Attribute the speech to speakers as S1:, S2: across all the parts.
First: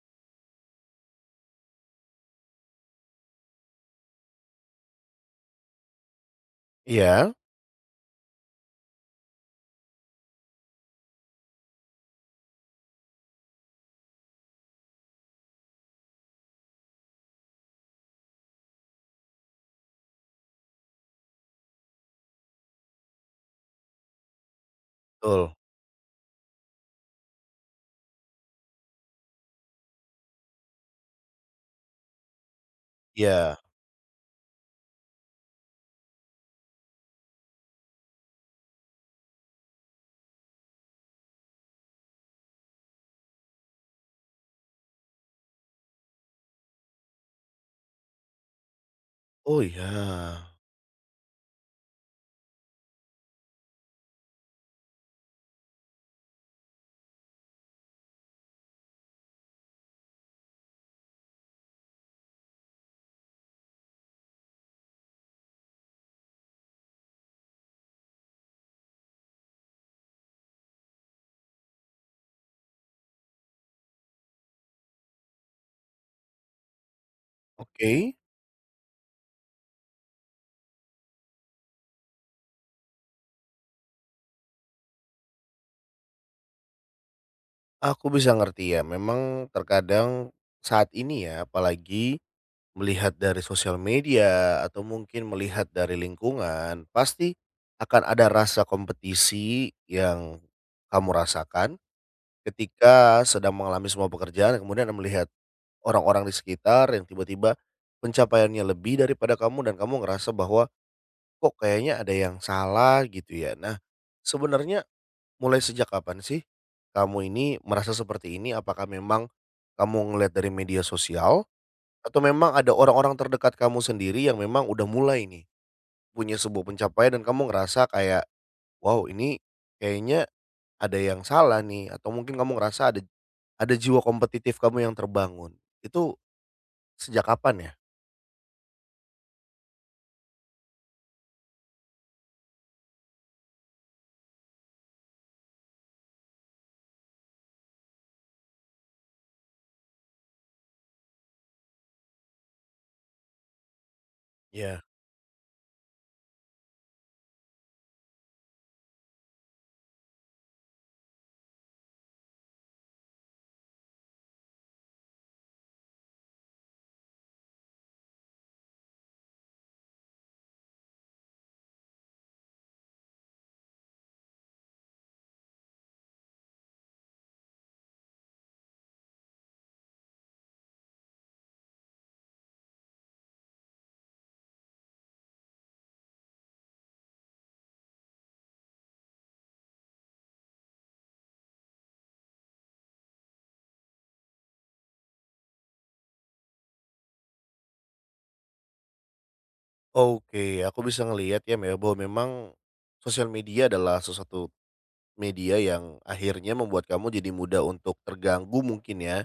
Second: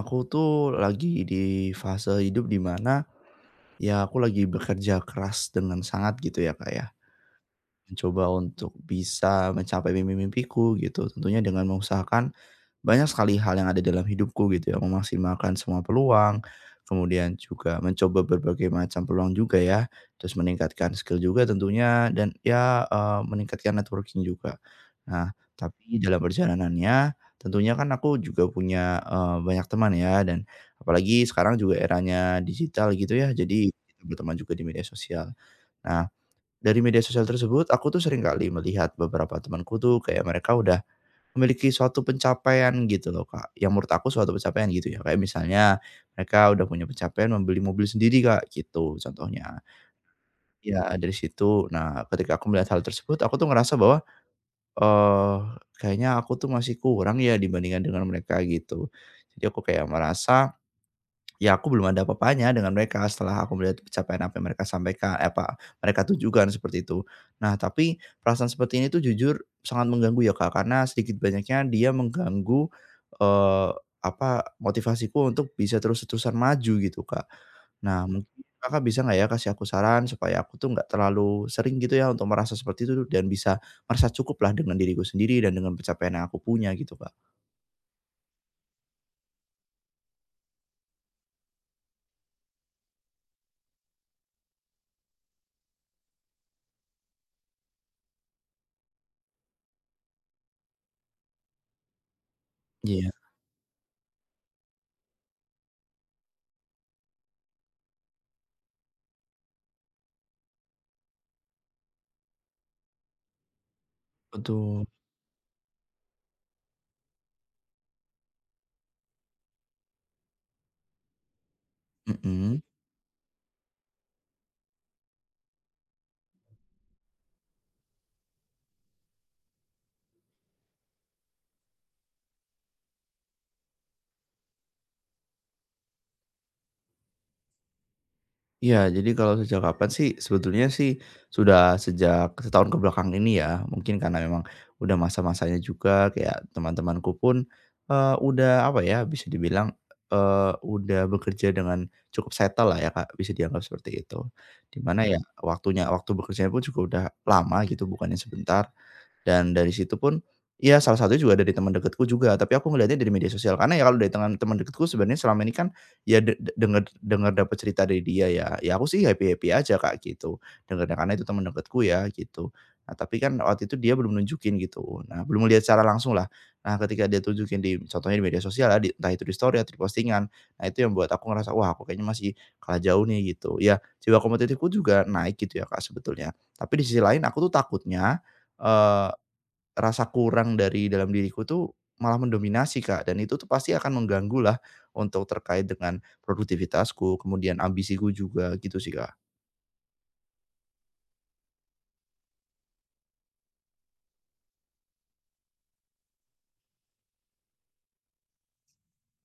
S1: Aku tuh lagi di fase hidup di mana ya aku lagi bekerja keras dengan sangat gitu ya Kak ya.
S2: Iya,
S1: Mencoba untuk bisa mencapai mimpi-mimpiku gitu tentunya dengan mengusahakan banyak sekali hal yang ada dalam hidupku gitu ya, memaksimalkan semua peluang, kemudian juga mencoba berbagai macam peluang juga ya, terus meningkatkan skill juga tentunya dan ya, meningkatkan networking juga. Nah,
S2: betul.
S1: tapi dalam perjalanannya tentunya kan aku juga punya, banyak teman ya dan apalagi sekarang juga eranya digital gitu ya,
S2: Iya.
S1: jadi kita berteman juga di media sosial. Nah, dari media sosial tersebut aku tuh sering kali melihat beberapa temanku tuh kayak mereka udah memiliki suatu pencapaian gitu loh, Kak, yang menurut aku suatu pencapaian gitu ya, kayak misalnya mereka udah punya pencapaian membeli mobil sendiri, Kak, gitu
S2: Oh,
S1: contohnya.
S2: iya.
S1: Ya dari situ, nah ketika aku melihat hal tersebut aku tuh ngerasa bahwa, eee, kayaknya aku tuh masih kurang ya dibandingkan dengan mereka gitu. Jadi aku kayak merasa ya aku belum ada apa-apanya dengan mereka setelah aku melihat pencapaian apa yang mereka sampaikan apa mereka tunjukkan seperti itu. Nah tapi perasaan seperti ini tuh jujur sangat mengganggu ya Kak, karena sedikit banyaknya dia mengganggu, eee, apa, motivasiku untuk bisa terus-terusan maju gitu Kak.
S2: Oke,
S1: Nah mungkin Kakak bisa nggak ya kasih aku saran supaya aku tuh nggak terlalu sering gitu ya untuk merasa seperti itu dan bisa merasa cukuplah dengan diriku sendiri dan dengan pencapaian yang aku punya gitu Kak.
S2: aku bisa ngerti ya, memang terkadang saat ini ya, apalagi melihat dari sosial media atau mungkin melihat dari lingkungan, pasti akan ada rasa kompetisi yang kamu rasakan
S1: Iya,
S2: ketika sedang mengalami semua pekerjaan, kemudian melihat orang-orang di sekitar yang tiba-tiba pencapaiannya lebih daripada kamu dan kamu ngerasa bahwa, "Kok kayaknya ada yang salah?" Gitu ya. Nah,
S1: betul,
S2: sebenarnya mulai sejak kapan sih kamu ini merasa seperti ini? Apakah memang kamu ngelihat dari media sosial atau memang
S1: mhm.
S2: ada orang-orang terdekat kamu sendiri yang memang udah mulai nih punya sebuah pencapaian dan kamu ngerasa kayak, "Wow, ini kayaknya ada yang salah nih," atau mungkin kamu ngerasa ada jiwa kompetitif kamu yang terbangun. Itu sejak kapan ya?
S1: Iya, jadi kalau sejak kapan sih, sebetulnya sih sudah sejak setahun kebelakang ini ya, mungkin karena memang udah masa-masanya juga kayak teman-temanku pun, udah apa ya, bisa dibilang, udah bekerja dengan cukup settle lah ya Kak, bisa dianggap seperti itu.
S2: Ya.
S1: Dimana ya, waktu bekerjanya pun juga udah lama gitu, bukannya sebentar. Dan dari situ pun, ya salah satu juga dari teman dekatku juga, tapi aku ngelihatnya dari media sosial. Karena ya kalau dari teman teman dekatku sebenarnya selama ini kan, ya de de denger denger dapat cerita dari dia ya, ya aku sih happy-happy aja Kak, gitu. Dengernya karena itu teman dekatku ya, gitu. Nah tapi kan waktu itu dia belum nunjukin gitu, nah belum melihat secara langsung lah. Nah ketika dia tunjukin di contohnya di media sosial ya, di entah itu di story atau di postingan, nah itu yang buat aku ngerasa, "Wah aku kayaknya masih kalah jauh nih," gitu. Ya jiwa kompetitifku juga naik gitu ya Kak sebetulnya. Tapi di sisi lain aku tuh takutnya, eh, rasa kurang dari dalam diriku tuh malah mendominasi, Kak, dan itu tuh pasti akan mengganggu lah untuk terkait dengan produktivitasku, kemudian ambisiku juga gitu sih, Kak.
S2: Oke, aku bisa ngelihat ya me bahwa memang sosial media adalah sesuatu media yang akhirnya membuat kamu jadi mudah untuk terganggu mungkin ya?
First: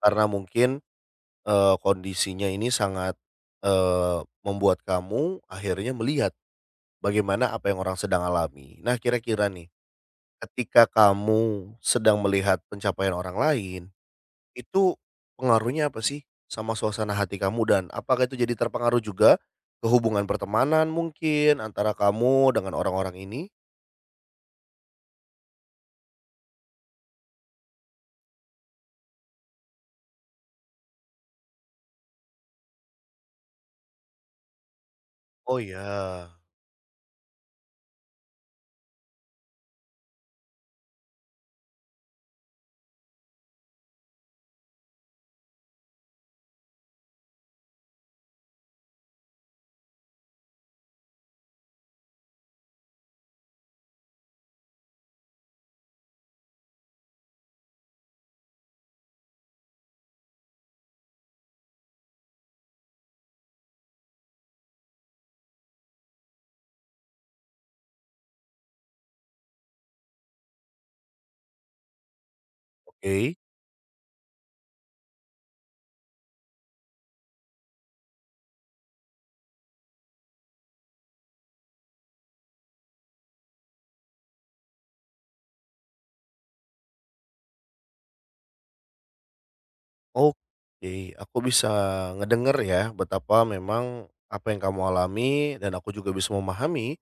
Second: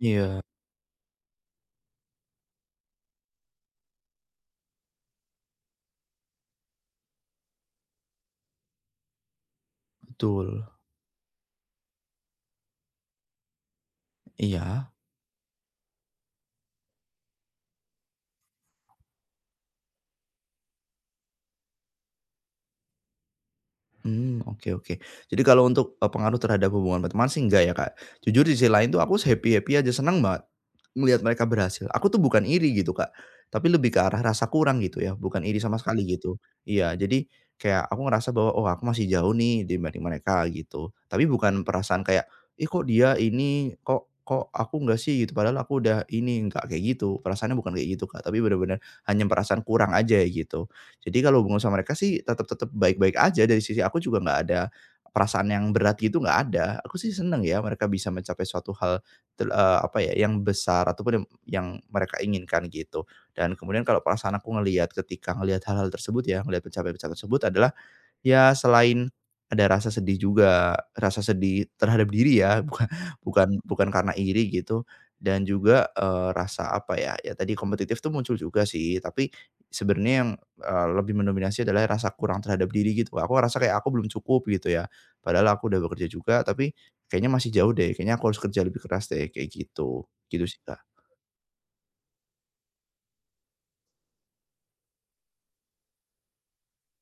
S2: Karena mungkin, kondisinya ini sangat, membuat kamu akhirnya melihat bagaimana apa yang orang sedang alami. Nah, kira-kira nih,
S1: betul.
S2: ketika kamu sedang melihat pencapaian orang lain,
S1: Iya.
S2: itu pengaruhnya apa sih sama suasana hati kamu dan apakah itu jadi terpengaruh juga ke hubungan pertemanan mungkin antara kamu dengan orang-orang ini?
S1: Hmm, oke oke. Jadi kalau untuk, pengaruh terhadap hubungan pertemanan sih enggak ya, Kak. Jujur di sisi lain tuh aku happy-happy aja, seneng banget melihat mereka berhasil. Aku tuh bukan iri gitu, Kak, tapi lebih ke arah rasa kurang gitu ya, bukan
S2: Oh,
S1: iri sama sekali
S2: ya.
S1: gitu. Iya, jadi kayak aku ngerasa bahwa, "Oh, aku masih jauh nih dibanding mereka," gitu. Tapi bukan perasaan kayak, "Ih, kok dia ini, kok kok aku enggak sih?" gitu, padahal aku udah ini, enggak kayak gitu, perasaannya bukan kayak gitu, Kak, tapi benar-benar hanya perasaan kurang aja gitu. Jadi kalau hubungan sama mereka sih tetap-tetap baik-baik aja dari sisi aku juga nggak ada perasaan yang berat gitu nggak ada. Aku sih seneng ya mereka bisa mencapai suatu hal apa ya, yang besar ataupun yang mereka inginkan gitu. Dan kemudian kalau perasaan aku ngelihat ketika ngelihat hal-hal tersebut ya, ngelihat pencapaian-pencapaian tersebut adalah ya selain ada rasa sedih juga, rasa sedih terhadap diri ya, bukan
S2: Oke.
S1: bukan bukan karena iri gitu, dan juga, rasa apa ya, ya tadi kompetitif tuh muncul juga sih, tapi sebenarnya yang, lebih mendominasi adalah rasa kurang terhadap diri gitu. Aku ngerasa kayak aku belum cukup gitu ya, padahal aku udah bekerja juga, tapi kayaknya masih jauh deh, kayaknya aku harus kerja lebih keras deh, kayak gitu. Gitu sih, Kak.
S2: Oke, aku bisa ngedenger ya betapa memang apa yang kamu alami dan aku juga bisa memahami,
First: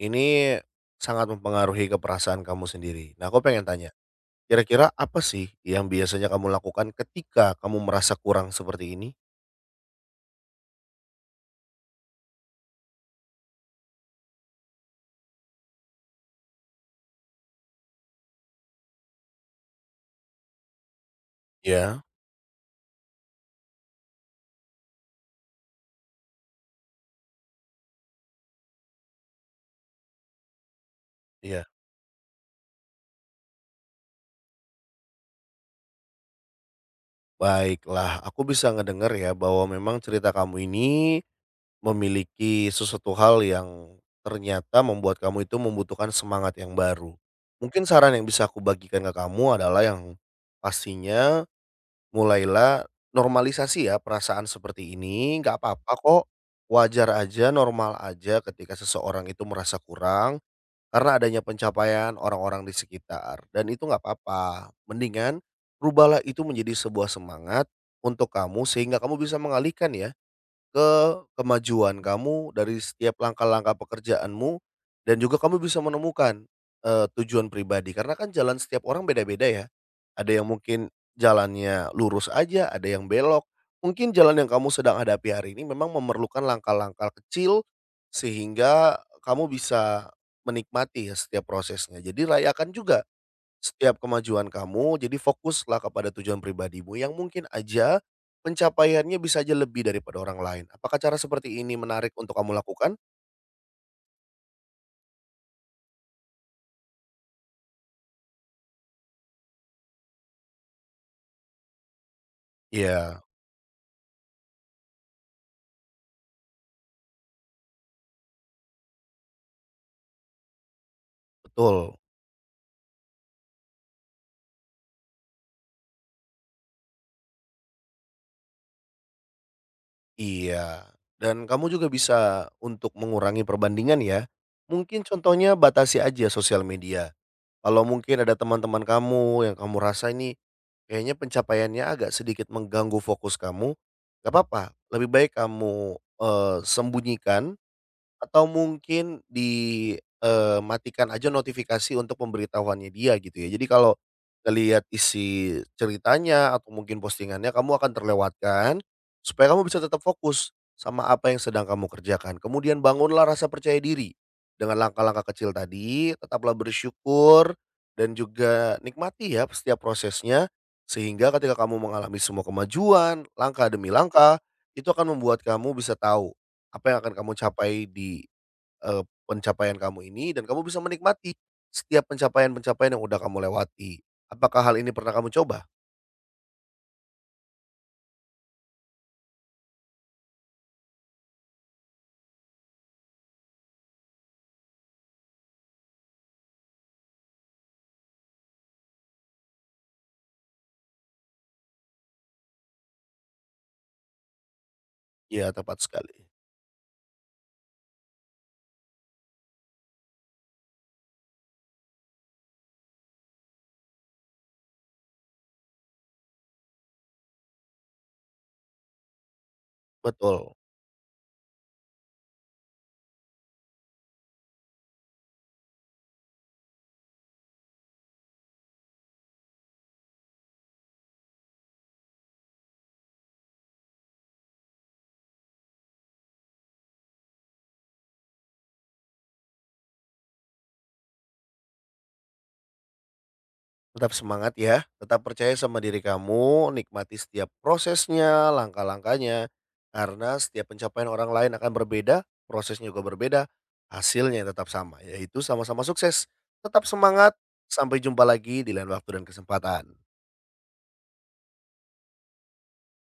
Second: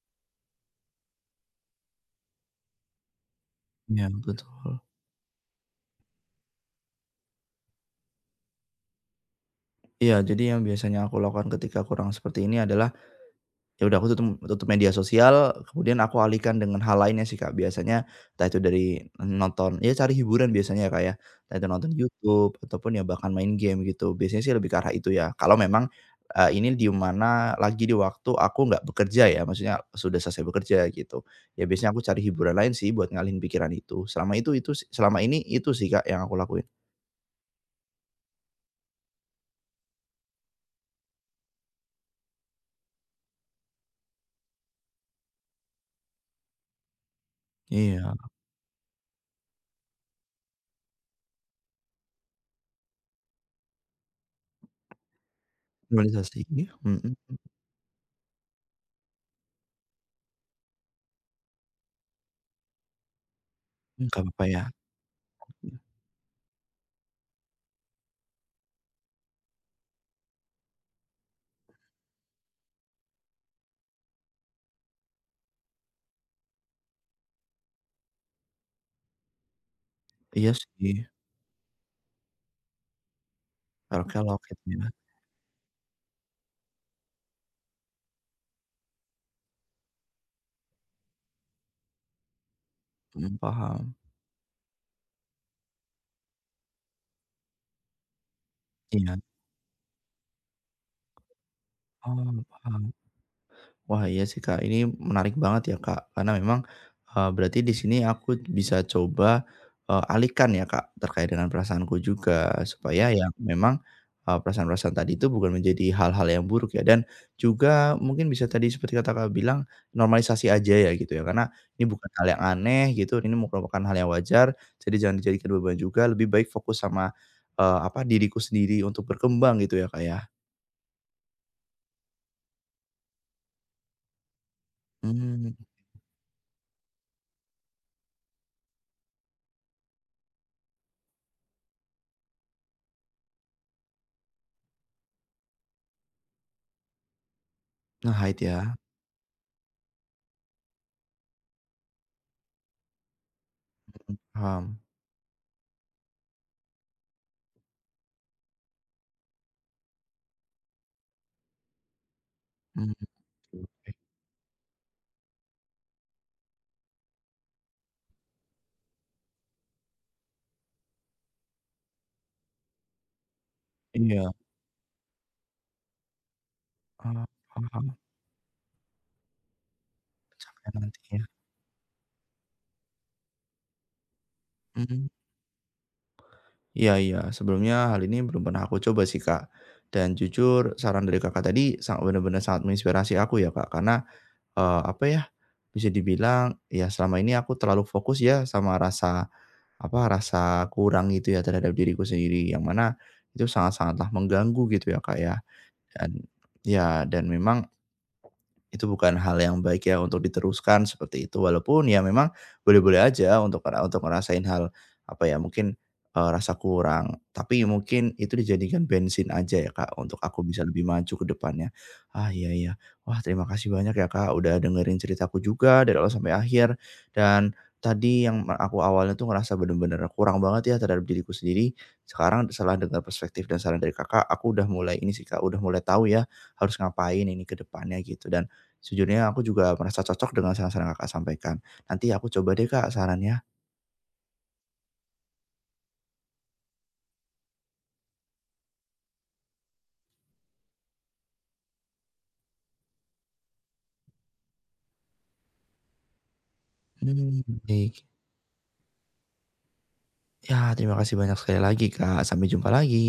S2: ini sangat mempengaruhi ke perasaan kamu sendiri. Nah, aku pengen tanya,
S1: Iya, betul.
S2: kira-kira apa sih yang biasanya kamu lakukan ketika kamu merasa kurang seperti ini?
S1: Iya, jadi yang biasanya aku lakukan ketika kurang seperti ini adalah ya udah aku tutup tutup media sosial, kemudian aku alihkan dengan hal lainnya sih Kak, biasanya entah itu dari nonton ya cari hiburan biasanya ya Kak ya, entah itu nonton
S2: Ya,
S1: YouTube ataupun ya bahkan main game gitu, biasanya sih lebih ke arah itu ya. Kalau memang, ini di mana lagi di waktu aku nggak bekerja ya, maksudnya sudah selesai bekerja gitu.
S2: iya.
S1: Ya biasanya aku cari hiburan lain sih buat ngalihin pikiran itu, selama itu si selama ini itu sih Kak yang aku lakuin.
S2: Baiklah, aku bisa ngedenger ya bahwa memang cerita kamu ini memiliki sesuatu hal yang ternyata membuat kamu itu membutuhkan semangat yang baru. Mungkin saran
S1: Iya,
S2: yang bisa aku bagikan ke kamu adalah yang pastinya mulailah normalisasi ya perasaan seperti ini, nggak apa-apa kok.
S1: normalisasi,
S2: Wajar
S1: mhm,
S2: aja, normal aja ketika seseorang itu merasa kurang karena adanya pencapaian orang-orang di sekitar dan itu nggak
S1: nggak apa-apa ya.
S2: apa-apa. Mendingan rubahlah itu menjadi sebuah semangat untuk kamu sehingga kamu bisa mengalihkan ya ke kemajuan kamu dari setiap langkah-langkah pekerjaanmu dan juga kamu bisa menemukan, tujuan pribadi karena kan jalan setiap orang beda-beda ya. Ada yang
S1: Iya
S2: mungkin
S1: sih,
S2: jalannya lurus aja, ada yang belok. Mungkin jalan
S1: elok-elok
S2: yang
S1: gitu
S2: kamu
S1: ya,
S2: sedang hadapi hari ini memang memerlukan langkah-langkah kecil sehingga kamu bisa menikmati ya setiap prosesnya. Jadi rayakan juga
S1: mhm, paham.
S2: setiap kemajuan kamu, jadi fokuslah kepada tujuan pribadimu yang mungkin aja
S1: Iya.
S2: pencapaiannya bisa aja lebih daripada orang lain. Apakah cara seperti ini menarik untuk
S1: Oh,
S2: kamu
S1: paham.
S2: lakukan?
S1: Wah, iya sih, Kak, ini menarik banget ya, Kak, karena memang, berarti di sini aku bisa coba, alihkan ya, Kak, terkait dengan perasaanku juga, supaya
S2: Iya,
S1: yang memang, perasaan-perasaan tadi itu bukan menjadi hal-hal yang buruk ya, dan juga mungkin bisa tadi seperti kata kak bilang, normalisasi aja ya gitu ya, karena ini
S2: betul.
S1: bukan hal yang aneh gitu, ini merupakan hal yang wajar, jadi jangan dijadikan beban juga, lebih baik fokus sama, apa, diriku sendiri untuk berkembang gitu ya, Kak, ya?
S2: Iya. Dan kamu juga bisa untuk mengurangi perbandingan ya. Mungkin
S1: Hmm,
S2: contohnya batasi aja sosial media. Kalau mungkin ada teman-teman kamu yang kamu rasa ini kayaknya pencapaiannya agak sedikit mengganggu fokus kamu, gak apa-apa. Lebih baik kamu eh, sembunyikan.
S1: nah
S2: Atau
S1: itu ya.
S2: mungkin di, matikan aja notifikasi untuk pemberitahuannya dia gitu ya. Jadi kalau
S1: Paham,
S2: ngelihat isi ceritanya atau mungkin postingannya kamu akan terlewatkan, supaya kamu bisa tetap fokus sama apa yang sedang kamu kerjakan. Kemudian
S1: mmm,
S2: bangunlah rasa percaya
S1: oke,
S2: diri dengan langkah-langkah kecil tadi, tetaplah bersyukur dan juga nikmati ya setiap prosesnya, sehingga ketika kamu mengalami semua kemajuan, langkah demi
S1: iya,
S2: langkah, itu akan membuat kamu bisa tahu apa yang akan
S1: eee,
S2: kamu capai
S1: paham
S2: di, eee, pencapaian kamu ini dan kamu
S1: kayak
S2: bisa
S1: nanti ya,
S2: menikmati setiap pencapaian-pencapaian yang udah kamu lewati. Apakah hal ini
S1: mhm,
S2: pernah kamu coba?
S1: iya iya, sebelumnya hal ini belum pernah aku coba sih, Kak, dan jujur saran dari Kakak tadi sangat benar-benar sangat menginspirasi aku ya, Kak, karena, apa ya, bisa dibilang ya selama ini aku terlalu fokus ya sama rasa, apa, rasa kurang gitu ya terhadap diriku sendiri yang mana itu sangat-sangatlah mengganggu gitu ya, Kak,
S2: Iya, tepat
S1: dan
S2: sekali.
S1: ya dan memang itu bukan hal yang baik ya untuk diteruskan seperti itu, walaupun ya memang boleh-boleh aja untuk ngerasain hal, apa ya, mungkin, rasa kurang, tapi mungkin itu dijadikan bensin aja ya, Kak, untuk aku
S2: Betul.
S1: bisa lebih maju ke depannya. Ah, iya iya. Wah, terima kasih banyak ya, Kak, udah dengerin ceritaku juga dari awal sampai akhir, dan tadi yang aku awalnya tuh ngerasa bener-bener kurang banget ya terhadap diriku sendiri, sekarang setelah dengar perspektif dan saran dari Kakak, aku udah mulai ini sih, Kak, udah mulai tahu ya harus ngapain ini ke depannya gitu dan sejujurnya aku juga merasa cocok dengan saran-saran Kakak sampaikan. Nanti aku coba deh Kak sarannya.
S2: Tetap semangat ya, tetap percaya sama diri kamu, nikmati setiap prosesnya, langkah-langkahnya, karena setiap pencapaian orang lain akan berbeda, prosesnya juga berbeda, hasilnya tetap sama, yaitu sama-sama sukses. Tetap semangat,
S1: Mmm,
S2: sampai
S1: baik.
S2: jumpa lagi di lain waktu dan kesempatan.
S1: Ya terima kasih banyak sekali lagi Kak, sampai jumpa lagi.